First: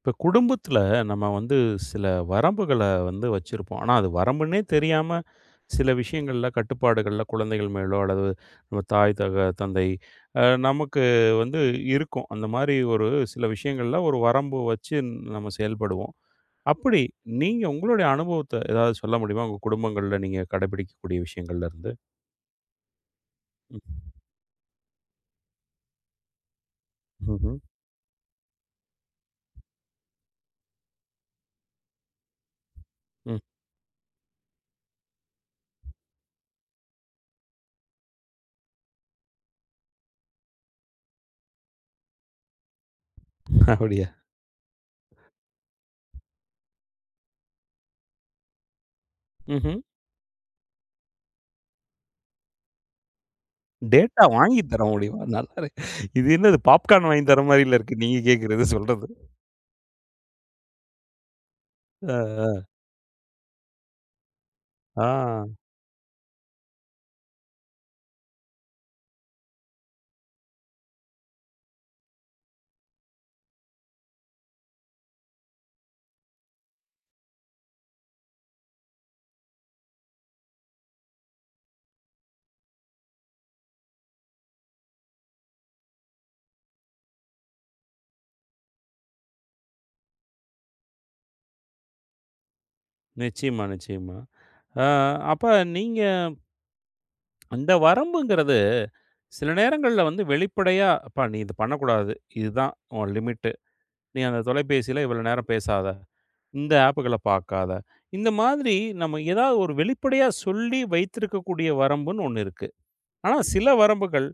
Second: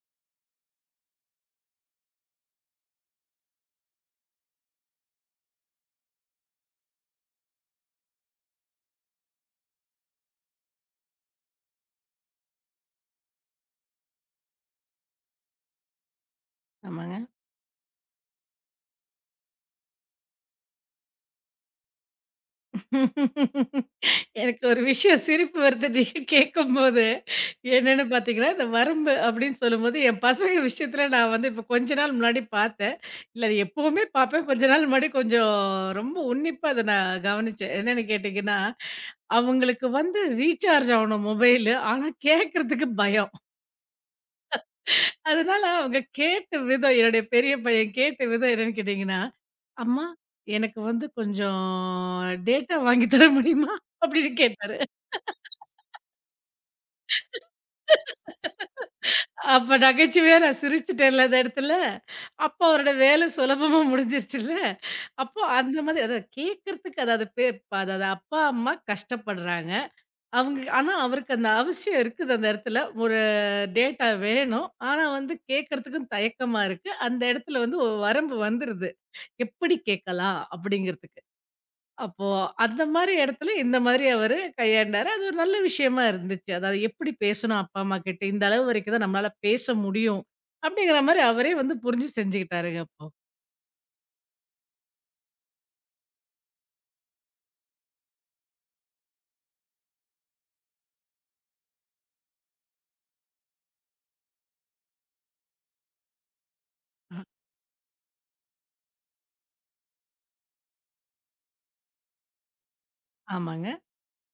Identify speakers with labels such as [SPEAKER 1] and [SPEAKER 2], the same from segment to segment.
[SPEAKER 1] இப்போ குடும்பத்துல நம்ம வந்து சில வரம்புகள வந்து வச்சிருப்போம். ஆனா, அது வரம்புன்னே தெரியாம சில விஷயங்கள்ல, கட்டுப்பாடுகள்ல குழந்தைகள் மேலோ அல்லது நம்ம தாய், தந்தை நமக்கு வந்து இருக்கும். அந்த மாரி ஒரு சில விஷயங்கள்ல ஒரு வரம்பு வச்சு நம்ம செயல்படுவோம். அப்படி
[SPEAKER 2] ஆமாங்க.
[SPEAKER 1] நீங்க உங்களுடைய அனுபவத்த ஏதாவது சொல்ல முடியுமா? உங்க குடும்பங்கள்ல நீங்க கடைபிடிக்கக்கூடிய விஷயங்கள்ல இருந்து? ம்.
[SPEAKER 2] எனக்கு ஒரு விஷயம் சிரிப்பு வருது நீங்க கேட்கும்போது.
[SPEAKER 1] ம்ஹ்ம்.
[SPEAKER 2] என்னன்னு பார்த்தீங்கன்னா, இந்த "வறும்பு" அப்படின்னு சொல்லும்போது, என் பசங்க விஷயத்துல நான் இப்ப கொஞ்ச நாள் முன்னாடி பார்த்தேன்.
[SPEAKER 1] ம்.
[SPEAKER 2] இல்ல அது எப்பவுமே பார்ப்பேன். கொஞ்ச நாள் முன்னாடி கொஞ்சம் ரொம்ப உன்னிப்பா அத நான் கவனிச்சேன். என்னன்னு கேட்டீங்கன்னா, அவங்களுக்கு ரீசார்ஜ் ஆவணும் மொபைலு. ஆனா கேட்கறதுக்கு பயம்.
[SPEAKER 1] அப்படியா?
[SPEAKER 2] அதனால அவங்க கேட்ட விதம் என்னுடைய பெரிய பையன் கேட்ட விதம் என்னன்னு கேட்டீங்கன்னா,
[SPEAKER 1] ம்ஹ்ம்.
[SPEAKER 2] அம்மா, எனக்கு கொஞ்சம் டேட்டா வாங்கி தர முடியுமா?
[SPEAKER 1] டேட்டா
[SPEAKER 2] அப்படின்னு
[SPEAKER 1] வாங்கி
[SPEAKER 2] கேட்டாரு.
[SPEAKER 1] தர முடியுமா? நல்லா இருக்கு. இது என்னது பாப்கார்ன் வாங்கி தர மாரில இருக்கு. நீங்க கேட்கறது, சொல்றது.
[SPEAKER 2] அப்ப நகைச்சுவையா நான் சிரிச்சுட்டேன்ல அந்த இடத்துல.
[SPEAKER 1] அ,
[SPEAKER 2] அப்போ அவரோட வேலை சுலபமா முடிஞ்சிருச்சுல்ல.
[SPEAKER 1] ஆ
[SPEAKER 2] அப்போ அந்த மாதிரி அதாவது கேட்கறதுக்கு அதாவது அதாவது அப்பா, அம்மா கஷ்டப்படுறாங்க. அவங்க ஆனா அவருக்கு அந்த அவசியம் இருக்குது அந்த இடத்துல. ஒரு டேட்டா வேணும். ஆனா கேட்கறதுக்கும் தயக்கமா இருக்கு. அந்த இடத்துல ஒரு வரம்பு வந்துருது. எப்படி கேட்கலாம் அப்படிங்கிறதுக்கு. அப்போ அந்த மாரி இடத்துல இந்த மாதிரி அவரு கையாண்டாரு. அது ஒரு நல்ல விஷயமா இருந்துச்சு. அதாவது எப்படி பேசணும் அப்பா, அம்மா கிட்ட. இந்த அளவு வரைக்கும் தான் நம்மளால பேச முடியும். அப்படிங்கிற மாரி அவரே புரிஞ்சு செஞ்சுக்கிட்டாருங்க அப்போ.
[SPEAKER 1] நிச்சயமா, நிச்சயமா. அ அப்ப நீங்க அந்த வரம்புங்கிறது சில நேரங்கள்ல வந்து வெளிப்படையா, "அப்பா, நீ இது பண்ணக்கூடாது. இதுதான் உன் லிமிட்டு. நீ அந்த தொலைபேசியில இவ்வளோ நேரம் பேசாத. இந்த ஆப்புகள பார்க்காத." இந்த மாதிரி நம்ம ஏதாவது ஒரு வெளிப்படையா சொல்லி வைத்திருக்கக்கூடிய வரம்புன்னு ஒண்ணு இருக்கு. ஆனா சில
[SPEAKER 2] ஆமாங்க.
[SPEAKER 1] வரம்புகள்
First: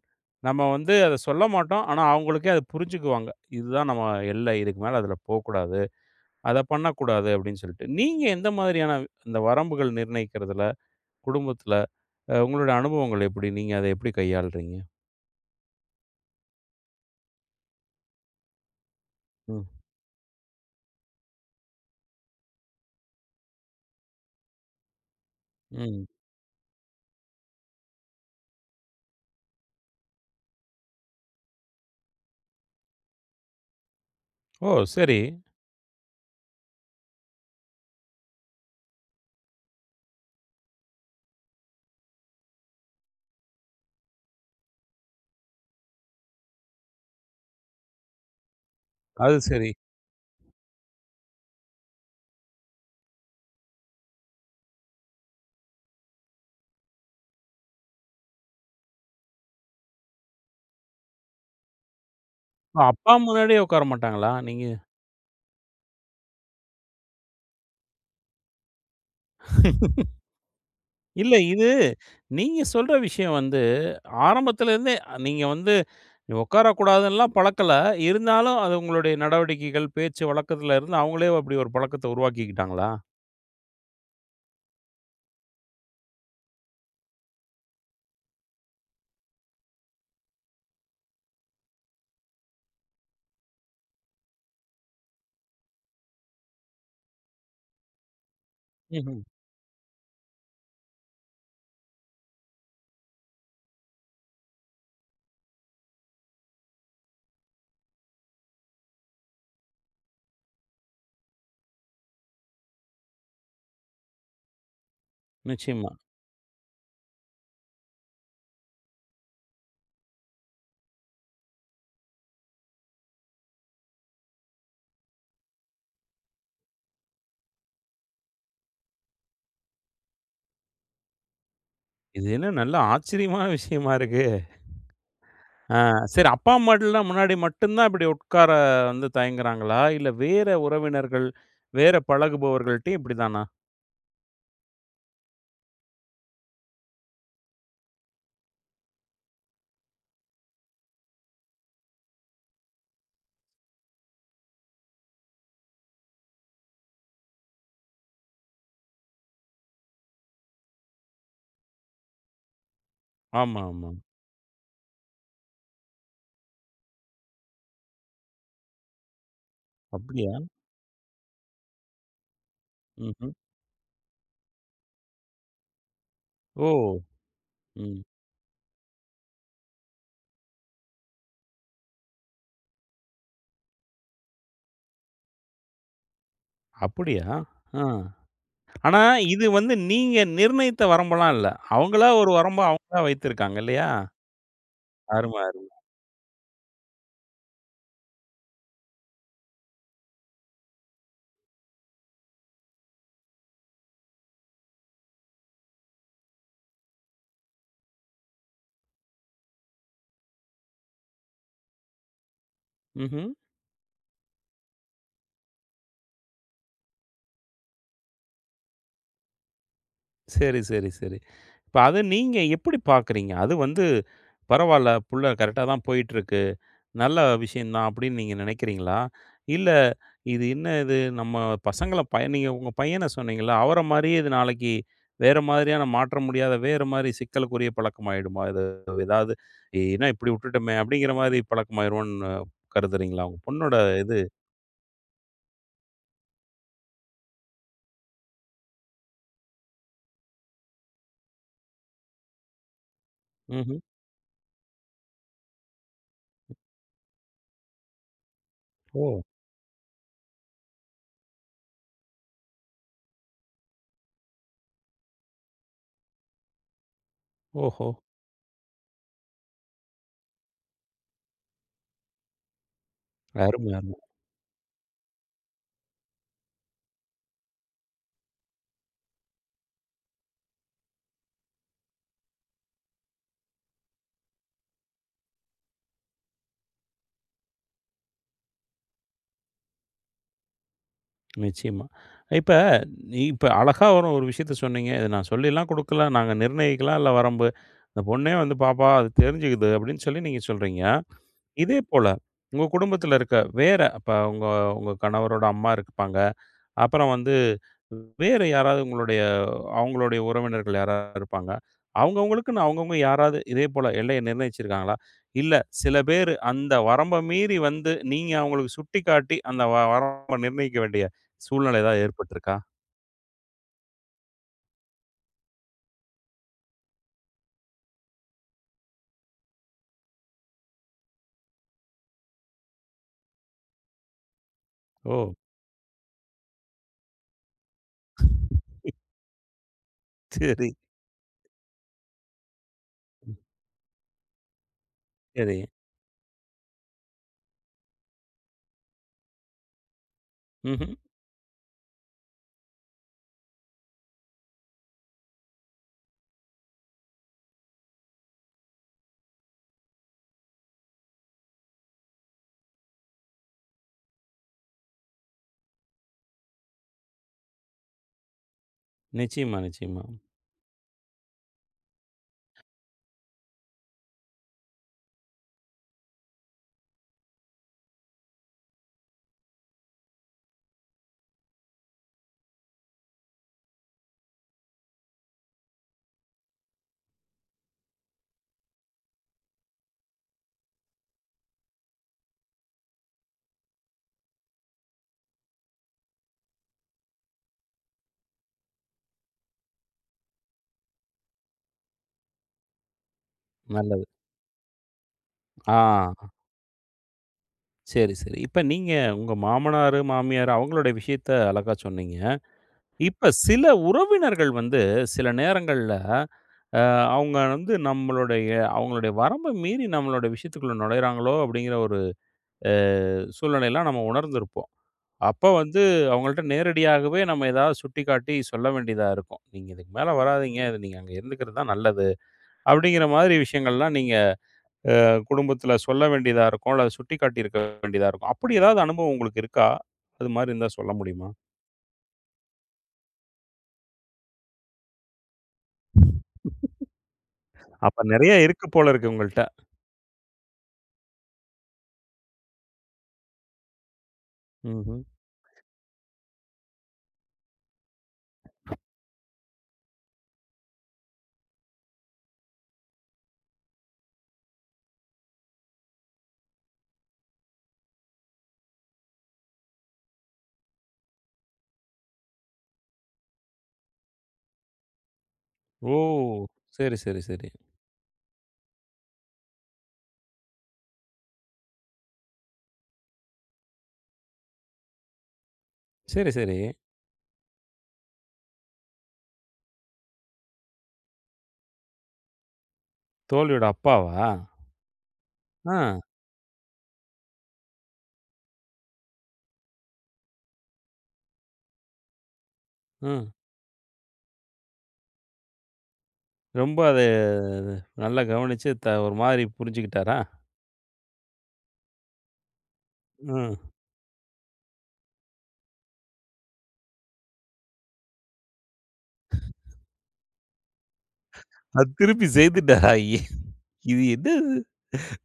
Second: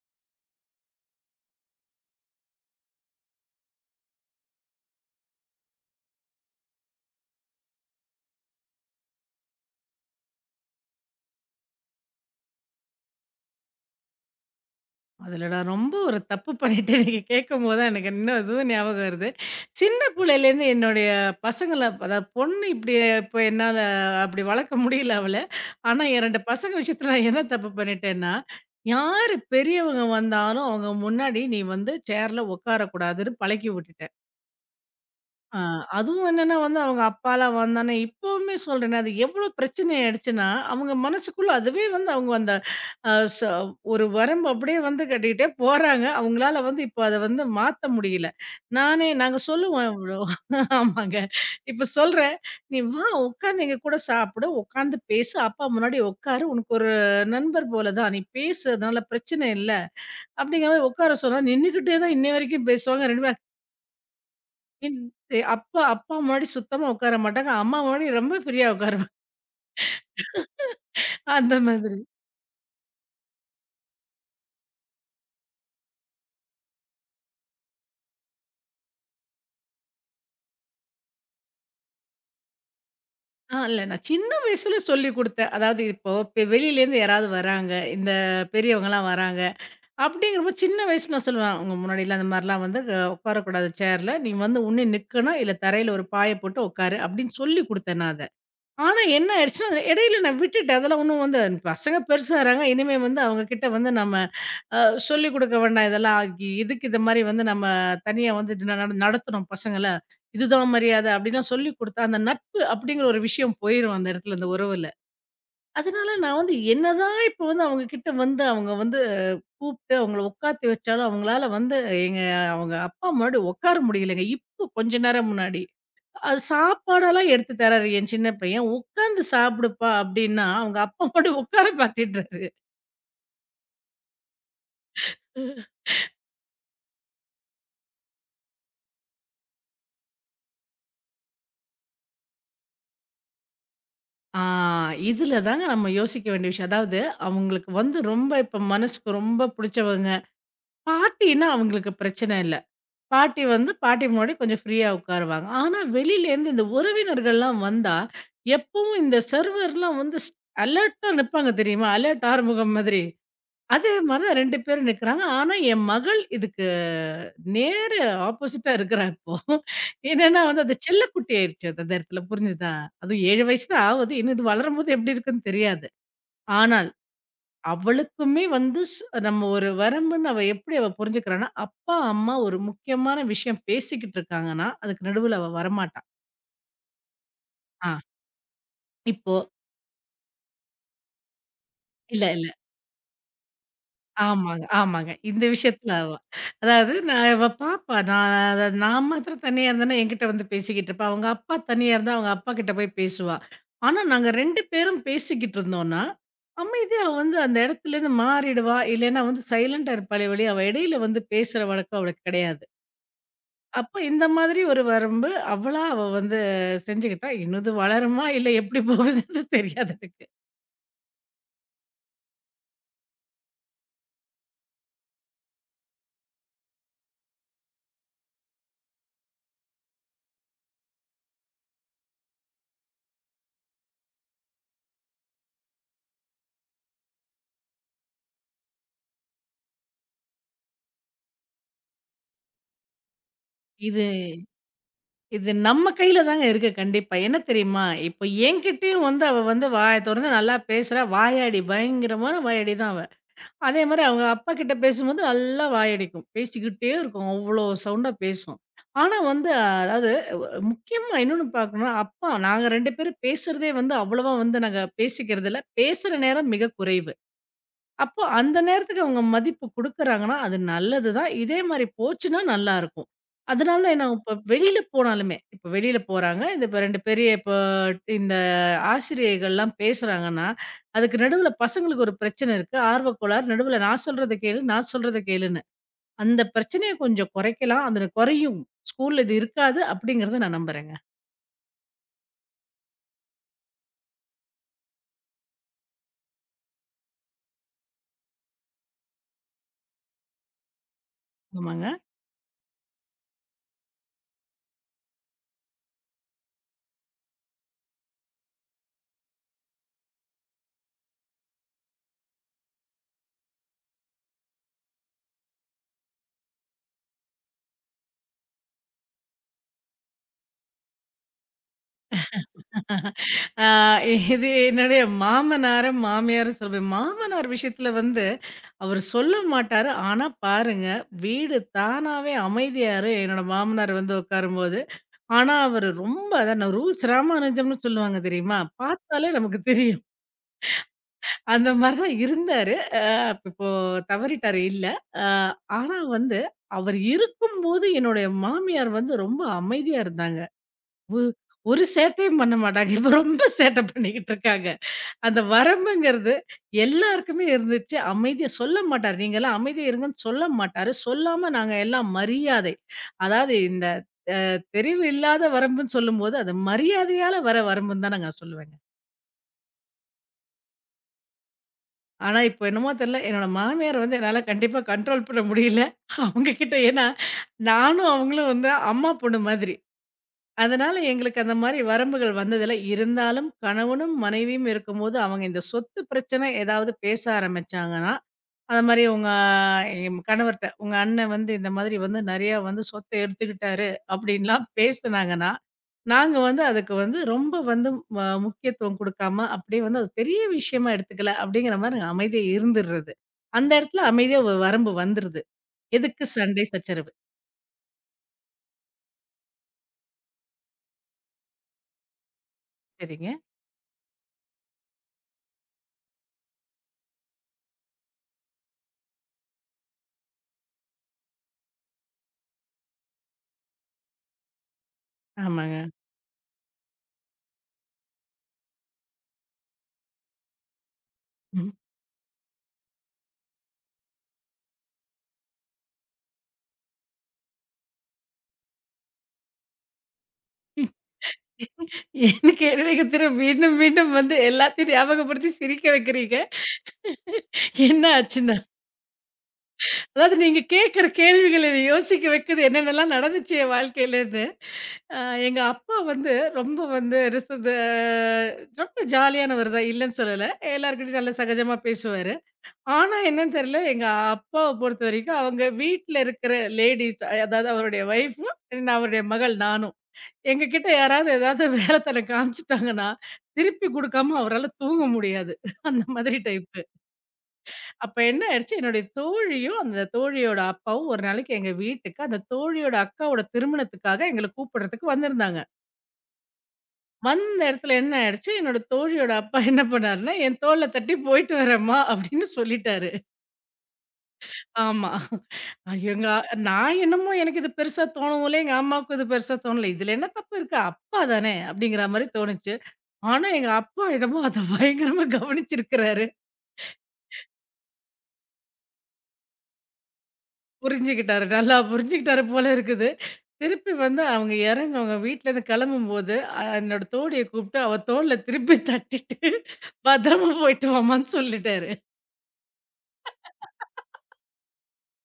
[SPEAKER 1] நம்ம வந்து அத சொல்ல மாட்டோம். ஆனா அவங்களுக்கே அத புரிஞ்சுக்குவாங்க. "இதுதான் நம்ம எல்லை. இதுக்கு மேல அதில போக்கூடாது. அத பண்ணக்கூடாது." அப்படின்னு சொல்லிட்டு. நீங்க எந்த மாதிரியான அந்த வரம்புகள் நிர்ணயிக்கிறதுல குடும்பத்தில உங்களுடைய அனுபவங்கள் எப்படி? நீங்க அத எப்படி கையாள்றீங்க?
[SPEAKER 2] அதுல நான் ரொம்ப ஒரு தப்பு பண்ணிட்டேன். நீங்க கேட்கும்போது தான் எனக்கு இன்னும் இதுவும் ஞாபகம் வருது.
[SPEAKER 1] ம்.
[SPEAKER 2] சின்ன புள்ளையிலேருந்து என்னுடைய பசங்கள அதாவது பொண்ணு இப்படி இப்ப என்னால அப்படி வளர்க்க முடியல அவள. ஆனா
[SPEAKER 1] ம்.
[SPEAKER 2] என் 2 பசங்க விஷயத்துல நான் என்ன தப்பு பண்ணிட்டேன்னா, யாரு பெரியவங்க வந்தாலும் அவங்க முன்னாடி நீ சேர்ல உட்காரக்கூடாதுன்னு பழக்கி விட்டுட்டேன்.
[SPEAKER 1] ஓ! சரி.
[SPEAKER 2] ஆ, அதுவும் என்னன்னா அவங்க அப்பாலாம் வந்தானே இப்பவுமே சொல்றேனே, அது எவ்ளோ பிரச்சனை ஆயிடுச்சுன்னா, அவங்க மனசுக்குள்ள அதுவே அவங்க அந்த அ ச ஒரு வரம்பு அப்படியே கட்டிக்கிட்டே போறாங்க. அவங்களால இப்போ அத மாத்த முடியல. நானே
[SPEAKER 1] அது
[SPEAKER 2] நாங்க
[SPEAKER 1] சரி.
[SPEAKER 2] சொல்லுவோம் இவ்ளோ ஆமாங்க. இப்ப சொல்றேன், "நீ வா உட்காந்து எங்க கூட சாப்பிடு, உட்காந்து பேசு, அப்பா முன்னாடி உட்காரு, உனக்கு ஒரு நண்பர் போல தான். நீ பேசு அதனால பிரச்சனை இல்ல." அப்படிங்கிற மாரி உட்கார சொன்னா நின்னுகிட்டே தான் இன்னைய வரைக்கும்
[SPEAKER 1] ஓ,
[SPEAKER 2] பேசுவாங்க.
[SPEAKER 1] அப்பா
[SPEAKER 2] 2
[SPEAKER 1] முன்னாடியே உட்கார மாட்டாங்களா? நீங்க
[SPEAKER 2] இன் எ அப்பா அப்பா முன்னாடி சுத்தமா உட்கார மாட்டாங்க. அம்மா முன்னாடி ரொம்ப ஃப்ரீயா உட்காருவாங்க.
[SPEAKER 1] இல்ல,
[SPEAKER 2] அந்த
[SPEAKER 1] இது
[SPEAKER 2] மாதிரி.
[SPEAKER 1] நீங்க சொல்ற விஷயம் வந்து ஆரம்பத்துலேருந்தே நீங்க வந்து உட்காரக்கூடாதுன்னுலாம் பழக்கல. இருந்தாலும் அது உங்களுடைய நடவடிக்கைகள், பேச்சு வழக்கத்துல இருந்து அவங்களே அப்படி ஒரு பழக்கத்த உருவாக்கிக்கிட்டாங்களா?
[SPEAKER 2] ஆ இல்ல நான் சின்ன வயசுல சொல்லிக் குடுத்தேன். அதாவது இப்போ வெளியிலேருந்து யாராவது வராங்க, இந்த பெரியவங்கலாம் வராங்க. அப்படிங்கிறப்போ சின்ன வயசுல நான் சொல்லுவேன். "உங்க முன்னாடிலாம் அந்த மாரிலாம் வந்து க உட்காரக்கூடாது சேர்ல. நீ ஒண்ணு நிக்கணும், இல்ல தரையில ஒரு பாய போட்டு உட்காரு" அப்படின்னு சொல்லிக் குடுத்தேன் நான் அத. ஆனா
[SPEAKER 1] ம்ஹ்ம்.
[SPEAKER 2] என்ன ஆயிடுச்சுன்னா, இடையில நான் விட்டுட்டேன். அதெல்லாம் ஒண்ணும் பசங்க பெருசாகுறாங்க. இனிமே அவங்க கிட்ட நம்ம அ சொல்லிக் குடுக்க வேண்டாம் இதெல்லாம். எதுக்கு இந்த மாரி நம்ம தனியா வந்து ந நட நடத்துறோம் பசங்கள. இதுதான் மரியாதை அப்படிலாம் சொல்லிக் குடுத்தா, அந்த நட்பு அப்படிங்கிற ஒரு விஷயம் போயிரும் அந்த இடத்துல, அந்த உறவுல.
[SPEAKER 1] நிச்சயமா.
[SPEAKER 2] அதனால நான் என்னதான் இப்ப அவங்க கிட்ட அவங்க வந்து கூப்பிட்டு அவங்கள உட்காத்தி வச்சாலும், அவங்களால வந்து எங்க அவங்க அப்பா முன்னாடி உட்கார முடியலைங்க. இப்போ கொஞ்ச நேரம் முன்னாடி. அது சாப்பாடெல்லாம் எடுத்து தராரு என் சின்ன பையன். "உட்கார்ந்து சாப்பிடுப்பா" அப்படின்னா, அவங்க அப்பா முன்னாடி உட்கார
[SPEAKER 1] இது
[SPEAKER 2] மாட்டேன்றாரு.
[SPEAKER 1] என்ன, நல்ல ஆச்சரியமான விஷயமா இருக்கு. ஆ, சரி, அப்பா, அம்மாட்டலாம் முன்னாடி மட்டும் தான் இப்படி உட்கார வந்து தயங்குறாங்களா? இல்ல வேற உறவினர்கள், வேற பழகுபவர்கள்ட்டயும் இப்படிதானா?
[SPEAKER 2] ஆ இதுல தாங்க நம்ம யோசிக்க வேண்டிய விஷயம். அதாவது அவங்களுக்கு ரொம்ப இப்ப மனசுக்கு ரொம்ப புடிச்சவங்க. பாட்டின்னா அவங்களுக்கு பிரச்சனை இல்ல. பாட்டி பாட்டி முன்னாடி கொஞ்சம் ஃப்ரீயா உட்காருவாங்க. ஆனா வெளியிலேருந்து இந்த உறவினர்கள்லாம் வந்தா, எப்பவும் இந்த சர்வர்லாம் வந்து ஸ் அலர்ட்டா நிப்பாங்க தெரியுமா? அலர்ட் ஆறுமுகம் மாதிரி.
[SPEAKER 1] ஆமா, ஆமா.
[SPEAKER 2] அதே மாரி தான் 2 பேரும் நிக்கிறாங்க. ஆனா, என் மகள் இதுக்கு நேர் ஆப்போசிட்டா இருக்கிறா இப்போ.
[SPEAKER 1] அப்படியா?
[SPEAKER 2] என்னன்னா அது செல்லக்குட்டி ஆயிருச்சு அது அந்த இடத்துல புரிஞ்சுதா? அதுவும்
[SPEAKER 1] ம்ஹ்ம்.
[SPEAKER 2] 7 வயசு தான் ஆவுது. இன்னும் இது வளரும்போது எப்படி இருக்குன்னு தெரியாது.
[SPEAKER 1] ஓ!
[SPEAKER 2] ஆனால்,
[SPEAKER 1] ம்.
[SPEAKER 2] அவளுக்குமே வந்து ஸ் நம்ம ஒரு வரம்புன்னு அவ எப்படி புரிஞ்சுக்கிறான்னா, அப்பா, அம்மா ஒரு முக்கியமான விஷயம் பேசிக்கிட்டு இருக்காங்கன்னா, அதுக்கு நடுவுல அவ வரமாட்டா.
[SPEAKER 1] அப்படியா? ஆ.
[SPEAKER 2] ஆ
[SPEAKER 1] ஆனா,
[SPEAKER 2] இப்போ
[SPEAKER 1] இது வந்து நீங்க நிர்ணயித்த வரம்பெல்லாம் இல்ல. அவங்களா
[SPEAKER 2] இல்ல,
[SPEAKER 1] ஒரு
[SPEAKER 2] இல்ல.
[SPEAKER 1] வரம்ப அவங்களா வைத்திருக்காங்க இல்லையா?
[SPEAKER 2] ஆமாங்க, ஆமாங்க.
[SPEAKER 1] அரும
[SPEAKER 2] இந்த
[SPEAKER 1] அரு
[SPEAKER 2] விஷயத்துல அவ. அதாவது நான் இவ பாப்பா. நான் மாத்திரம் தனியா இருந்தேன்னா, என்கிட்ட வந்து பேசிக்கிட்டு இருப்பா. அவங்க அப்பா தனியா இருந்தா, அவங்க அப்பா கிட்ட போய் பேசுவா. ஆனா, நாங்க 2 பேரும் பேசிக்கிட்டு இருந்தோம்ன்னா, அமைதியா அவ அந்த இடத்துலேருந்து மாறிடுவா. இல்லைன்னா சைலண்டா இருப்பாளே ஒழிய, அவ இடையில பேசுற வழக்கம் அவளுக்கு கிடையாது.
[SPEAKER 1] ம்ஹ்ம்.
[SPEAKER 2] அப்ப இந்த மாதிரி ஒரு வரம்பு அவ செஞ்சுக்கிட்டா. இன்னும் இது வளருமா? இல்ல எப்படி போகுதுன்னு தெரியாது எனக்கு.
[SPEAKER 1] சரி, சரி, சரி. இப்ப அத நீங்க எப்படி பார்க்குறீங்க? அது வந்து பரவால்ல, புள்ள கரெக்ட்டா தான் போயிட்டுருக்கு. நல்ல விஷயம் தான் அப்படின்னு நீங்க நினைக்கிறீங்களா? இல்ல இது என்ன, இது நம்ம பசங்கள பைய நீங்க உங்க பையன சொன்னீங்கல்ல, அவர மாரியே இது நாளைக்கு வேற மாதிரியான மாற்ற முடியாத வேற மாரி சிக்கலுக்குரிய பழக்கமாயிடுமா? இது ஏதாவது ஏன்னா இப்படி விட்டுட்டோமே அப்படிங்கிற மாரி பழக்கமாயிரும்ன்னு கருதுறீங்களா? உங்க பொண்ணோட
[SPEAKER 2] இது
[SPEAKER 1] இது
[SPEAKER 2] இது நம்ம கையில தாங்க இருக்கு கண்டிப்பா. என்ன தெரியுமா? இப்ப என்கிட்டயும் அவ வாய தொறந்து நல்லா பேசுறா. வாயாடி பயங்கரமான வாயாடி தான் அவ.
[SPEAKER 1] ம்ஹ்ம்.
[SPEAKER 2] அதே மாரி அவங்க அப்பா கிட்ட பேசும்போது நல்லா வாயடிக்கும். பேசிக்கிட்டே இருக்கும். அவ்ளோ சவுண்டா பேசும். ஆனா
[SPEAKER 1] ஓ!
[SPEAKER 2] அதாவது முக்கியமா இன்னொன்னு பார்க்கணும்னா, அப்பா நாங்க 2 பேரும் பேசுறதே அவ்வளவா நாங்க பேசிக்கிறதில்ல. பேசுற நேரம் மிக குறைவு.
[SPEAKER 1] ஓஹோ!
[SPEAKER 2] அப்போ அந்த நேரத்துக்கு அவங்க மதிப்பு குடுக்குறாங்கன்னா, அது நல்லது தான். இதே மாரி போச்சுன்னா நல்லாருக்கும்.
[SPEAKER 1] அருமை,
[SPEAKER 2] அதனால
[SPEAKER 1] அருமை.
[SPEAKER 2] நான் இப்ப வெளியில போனாலுமே, இப்ப வெளியில போறாங்க. இந்த இப்ப 2 பெரிய இப்போ இந்த ஆசிரியைகள்லாம் பேசுறாங்கன்னா, அதுக்கு நடுவுல பசங்களுக்கு ஒரு பிரச்சனை இருக்கு. ஆர்வக்கோளாறு. நடுவுல நான் சொல்றத கேளு, நான் சொல்றத கேளுன்னு. அந்த பிரச்சனைய கொஞ்சம் குறைக்கலாம். அது குறையும். ஸ்கூல்ல இது இருக்காது அப்படிங்கிறத நான் நம்புறேங்க.
[SPEAKER 1] நிச்சயமா. இப்ப இப்ப அழகா ஒரு ஒரு விஷயத்த சொன்னீங்க. இத நான் சொல்லிலாம் குடுக்கல. நாங்க நிர்ணயிக்கலாம் இல்ல வரம்பு. "இந்த பொண்ணே வந்து பாப்பா, அது தெரிஞ்சுக்குது" அப்படின்னு சொல்லி நீங்க சொல்றீங்க. இதே
[SPEAKER 2] ஆமாங்க.
[SPEAKER 1] போல உங்க குடும்பத்துல இருக்க வேற இப்ப உங்க உங்க கணவரோட அம்மா இருப்பாங்க. அப்புறம் வந்து வேற யாராவது உங்களுடைய அவங்களுடைய உறவினர்கள் யாராவது இருப்பாங்க. அவங்கவங்களுக்குன்னு அவங்கவங்க யாராவது இதே போல எல்லைய நிர்ணயிச்சிருக்காங்களா? இல்ல சில பேரு அந்த வரம்ப மீறி வந்து நீங்க அவங்களுக்கு சுட்டிக்காட்டி அந்த வரம்ப நிர்ணயிக்க வேண்டிய சூழ்நிலை ஏதாவது ஏற்பட்டிருக்கா?
[SPEAKER 2] ஆ, இது என்னுடைய மாமனாரும், மாமியாரும் சொல்வேன். மாமனார் விஷயத்துல அவரு சொல்ல மாட்டாரு. ஆனா பாருங்க, வீடு தானாவே அமைதியாரு என்னோட மாமனார் உட்காரும்போது.
[SPEAKER 1] ஓ!
[SPEAKER 2] ஆனா அவரு ரொம்ப அதான் நான் ரூல்ஸ் ராமானுஜம்னு சொல்லுவாங்க தெரியுமா? பார்த்தாலே நமக்கு தெரியும்.
[SPEAKER 1] சரி.
[SPEAKER 2] அந்த மாரி தான் இருந்தாரு. அ
[SPEAKER 1] ம்.
[SPEAKER 2] இப்போ தவறிட்டாரு இல்ல. அ
[SPEAKER 1] சரி.
[SPEAKER 2] ஆனா அவர் இருக்கும்போது என்னுடைய மாமியார் ரொம்ப அமைதியா இருந்தாங்க.
[SPEAKER 1] ம்ஹ்ம்.
[SPEAKER 2] ஒ ஒரு சேட்டையும் பண்ண மாட்டாங்க. இப்ப ரொம்ப சேட்டை பண்ணிக்கிட்டு இருக்காங்க. அந்த வரம்புங்கிறது எல்லாருக்குமே இருந்துச்சு. அமைதியா சொல்ல மாட்டாரு. நீங்கலாம் அமைதியா இருங்கன்னு சொல்ல மாட்டாரு. சொல்லாம நாங்க எல்லாம் மரியாதை. அதாவது இந்த தெரிவு இல்லாத வரம்புன்னு சொல்லும்போது, அது மரியாதையால வர வரம்புன்னு தான் நான் சொல்லுவேங்க.
[SPEAKER 1] நிச்சயமா, நிச்சயமா.
[SPEAKER 2] ஆனா, இப்போ என்னமோ தெரியல, என்னோட மாமியார என்னால கண்டிப்பா கண்ட்ரோல் பண்ண முடியல. அவங்க கிட்ட ஏன்னா, நானும் அவங்களும் அம்மா பொண்ணு மாதிரி. அதனால எங்களுக்கு அந்த மாரி வரம்புகள் வந்ததில்ல. இருந்தாலும் கணவனும், மனைவியும் இருக்கும்போது அவங்க இந்த சொத்து பிரச்சனை ஏதாவது பேச ஆரம்பிச்சாங்கன்னா, அது மாரி உங்க என் கணவர்ட்ட, "உங்க அண்ணன் இந்த மாதிரி நெறையா சொத்த எடுத்துக்கிட்டாரு" அப்படின்லாம் பேசுனாங்கன்னா, நாங்க அதுக்கு ரொம்ப வந்து ம முக்கியத்துவம் குடுக்காம, அப்படியே அது பெரிய விஷயமா எடுத்துக்கல அப்படிங்கிற மாரி நாங்க அமைதியா இருந்துர்றது. அந்த இடத்துல
[SPEAKER 1] நல்லது.
[SPEAKER 2] அமைதியா ஒரு வரம்பு வந்துருது.
[SPEAKER 1] ஆ,
[SPEAKER 2] எதுக்கு சண்டை, சச்சரவு.
[SPEAKER 1] சரி, சரி. இப்ப நீங்க உங்க மாமனாரு, மாமியார் அவங்களுடைய விஷயத்த அழகா சொன்னீங்க. இப்ப
[SPEAKER 2] சரிங்க.
[SPEAKER 1] சில உறவினர்கள் வந்து சில நேரங்கள்ல, அ அவங்க வந்து நம்மளுடைய அவங்களுடைய வரம்ப மீறி நம்மளோட விஷயத்துக்குள்ள நுழையிறாங்களோ! அப்படிங்கிற ஒரு அ சூழ்நிலையெல்லாம் நம்ம உணர்ந்திருப்போம். அப்ப
[SPEAKER 2] ஆமாங்க.
[SPEAKER 1] வந்து அவங்கள்ட்ட நேரடியாகவே நம்ம ஏதாவது சுட்டிக்காட்டி சொல்ல வேண்டியதா இருக்கும். "நீங்க இதுக்கு மேல வராதீங்க. இது நீங்க அங்க இருந்துக்கிறது
[SPEAKER 2] ம்.
[SPEAKER 1] தான் நல்லது." அப்படிங்கிற மாதிரி விஷயங்கள்லாம் நீங்க குடும்பத்தில சொல்ல வேண்டியதா இருக்கும். அல்லது சுட்டிக்காட்டியிருக்க வேண்டியதா இருக்கும். அப்படி ஏதாவது அனுபவம் உங்களுக்கு இருக்கா? அது மாரி இருந்தா சொல்ல முடியுமா?
[SPEAKER 2] எனக்கு என்னங்க திரும்ப மீண்டும் மீண்டும் எல்லாத்தையும் ஞாபகப்படுத்தி சிரிக்க வைக்கிறீங்க. என்ன
[SPEAKER 1] அப்ப நெறைய
[SPEAKER 2] ஆச்சுன்னா
[SPEAKER 1] இருக்கு போல இருக்கு உங்கள்ட்ட.
[SPEAKER 2] அதாவது நீங்க கேட்கிற கேள்விகள் என்ன யோசிக்க வைக்குது. என்னென்னலாம் நடந்துச்சு என் வாழ்க்கையிலன்னு.
[SPEAKER 1] ம்ஹ்ம்.
[SPEAKER 2] அ எங்க அப்பா வந்து ரொம்ப வந்து ரிசது ரொம்ப ஜாலியானவர் தான் இல்லன்னு சொல்லல. எல்லார்கிட்டயும் நல்லா சகஜமா பேசுவாரு. ஆனா என்னன்னு தெரியல, எங்க அப்பாவ பொறுத்தவரைக்கும் அவங்க வீட்ல இருக்கிற லேடீஸ் அதாவது அவருடைய ஒய்ஃபும், அவருடைய மகள் நானும். எங்க கிட்ட யாராவது ஏதாவது வேலைத்தனம் காமிச்சுட்டாங்கன்னா, திருப்பி குடுக்காம அவரால தூங்க முடியாது.
[SPEAKER 1] ஓ!
[SPEAKER 2] அந்த மாதிரி டைப்பு.
[SPEAKER 1] சரி, சரி, சரி.
[SPEAKER 2] அப்ப என்ன ஆயிடுச்சு, என்னுடைய தோழியும், அந்த தோழியோட அப்பாவும் ஒரு நாளைக்கு எங்க வீட்டுக்கு, அந்த தோழியோட அக்காவோட திருமணத்துக்காக எங்கள கூப்பிடுறதுக்கு வந்திருந்தாங்க.
[SPEAKER 1] சரி, சரி.
[SPEAKER 2] வந்த இடத்துல என்ன ஆயிடுச்சு, என்னோட தோழியோட அப்பா என்ன பண்ணாருன்னா, என் தோள்ல தட்டி "போயிட்டு வரேம்மா" அப்படின்னு சொல்லிட்டாரு.
[SPEAKER 1] தோழியோட அப்பாவா?
[SPEAKER 2] ஆமா.
[SPEAKER 1] ஆ,
[SPEAKER 2] ஐயோ, எங்க நான் என்னமோ எனக்கு இது பெருசா தோணவுல, எங்க அம்மாவுக்கும் இது பெருசா தோணல. "இதுல என்ன தப்பு இருக்கு? அப்பா தானே!" அப்படிங்கிற மாரி தோணுச்சு.
[SPEAKER 1] ம்.
[SPEAKER 2] ஆனா எங்க அப்பா என்னமோ அத பயங்கரமா கவனிச்சிருக்கிறாரு.
[SPEAKER 1] ரொம்ப அது நல்லா கவனிச்சு ஒரு மாதிரி புரிஞ்சுக்கிட்டாரா?
[SPEAKER 2] புரிஞ்சுகிட்டாரு. நல்லா புரிஞ்சுகிட்டாரு போல இருக்குது.
[SPEAKER 1] ம்.
[SPEAKER 2] திருப்பி வந்து அவங்க இறங்க அவங்க வீட்லேருந்து கிளம்பும்போது, அ என்னோட தோழிய கூப்பிட்டு அவ தோள்ல திருப்பி தட்டிட்டு, பத்திரமா போயிட்டு வாமான்னு
[SPEAKER 1] அது
[SPEAKER 2] சொல்லிட்டாரு.
[SPEAKER 1] திருப்பி செய்துட்டாரா? ஏ, இது என்ன இது?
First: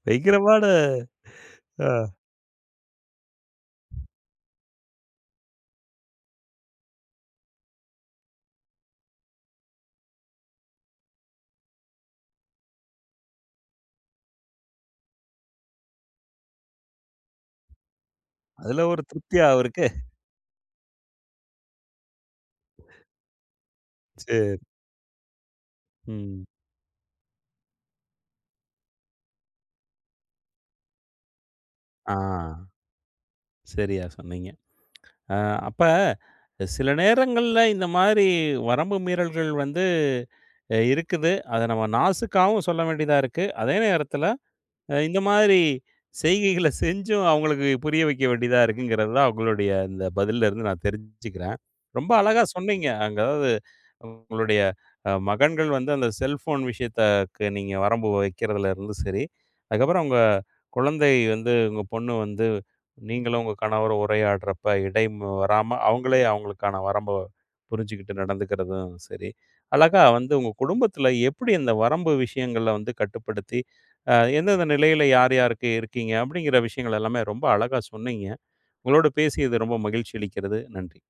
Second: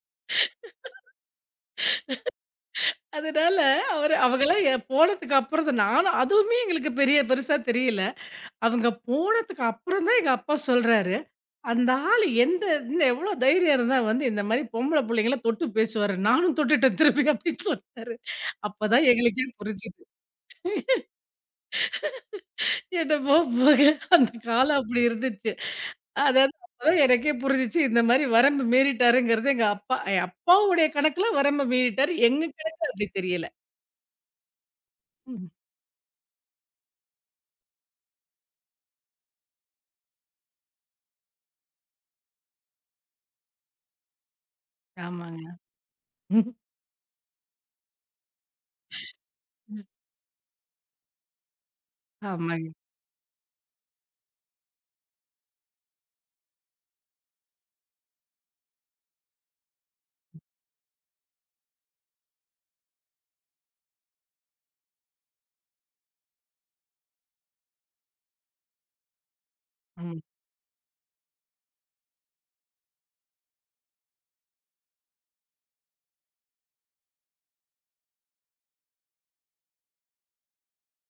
[SPEAKER 1] பயங்கரமான அ
[SPEAKER 2] அதனால அவரு அவங்கலாம் போனதுக்கு அப்புறம் தான் நானும் அதுவுமே எங்களுக்கு பெரிய பெருசா தெரியல. அவங்க போனதுக்கு அப்புறம் தான் எங்க அப்பா சொல்றாரு, "அந்த ஆளு இன்னும் எவ்வளோ தைரியம் இருந்தா இந்த மாரி பொம்பள புள்ளைங்கள தொட்டு பேசுவாரு. நானும் தொட்டுட்டேன் திருப்பி" அப்படின்னு சொன்னாரு.
[SPEAKER 1] அதில ஒரு
[SPEAKER 2] அப்பதான்
[SPEAKER 1] திருப்தியா
[SPEAKER 2] எங்களுக்கே
[SPEAKER 1] அவருக்கு?
[SPEAKER 2] புரிஞ்சுது. என்னமோ போங்க. அந்த
[SPEAKER 1] சரி.
[SPEAKER 2] காலம் அப்படி இருந்துச்சு.
[SPEAKER 1] ம்.
[SPEAKER 2] அதாவது அப்பதான் எனக்கே புரிஞ்சுச்சு, இந்த மாரி வரம்பு மீறிட்டாருங்கிறது எங்க அப்பா என் அப்பாவுடைய கணக்குல வரம்ப மீறிட்டாரு.
[SPEAKER 1] ஆ,
[SPEAKER 2] எங்க கணக்குல அப்படி தெரியல.
[SPEAKER 1] சரியா சொன்னீங்க. அ
[SPEAKER 2] ம்.
[SPEAKER 1] அப்ப சில நேரங்கள்ல இந்த மாதிரி வரம்பு மீறல்கள் வந்து இருக்குது. அத நம்ம நாசுக்காவும் சொல்ல வேண்டியதா இருக்கு. அதே நேரத்தில இந்த
[SPEAKER 2] ஆமாங்க.
[SPEAKER 1] மாதிரி செய்கைகள செஞ்சும் அவங்களுக்கு புரிய வைக்க வேண்டியதா இருக்குங்கிறது தான் உங்களுடைய
[SPEAKER 2] ம்,
[SPEAKER 1] இந்த பதில்ல இருந்து நான் தெரிஞ்சுக்கிறேன். ரொம்ப அழகா
[SPEAKER 2] ஆமாங்க.
[SPEAKER 1] சொன்னீங்க. அங்க அதாவது உங்களுடைய மகன்கள் வந்து அந்த செல்ஃபோன் விஷயத்தக்கு நீங்க வரம்பு வைக்கிறதுல இருந்து சரி, அதுக்கப்புறம் உங்க குழந்தை வந்து உங்க பொண்ணு வந்து நீங்களும் உங்க கணவரும் உரையாடுறப்ப இடை வராம அவங்களே அவங்களுக்கான வரம்ப புரிஞ்சுகிட்டு நடந்துக்கிறதும் சரி, அழகா
[SPEAKER 2] ம்.
[SPEAKER 1] வந்து உங்க குடும்பத்தில எப்படி இந்த வரம்பு விஷயங்கள வந்து கட்டுப்படுத்தி எந்தெந்த நிலையில யார் யாருக்கு இருக்கீங்க? அப்படிங்கிற விஷயங்கள் எல்லாமே ரொம்ப அழகா சொன்னீங்க. உங்களோடு பேசியது ரொம்ப மகிழ்ச்சி அளிக்கிறது. நன்றி.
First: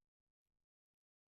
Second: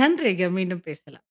[SPEAKER 2] நன்றிங்க. மீண்டும் பேசலாம்.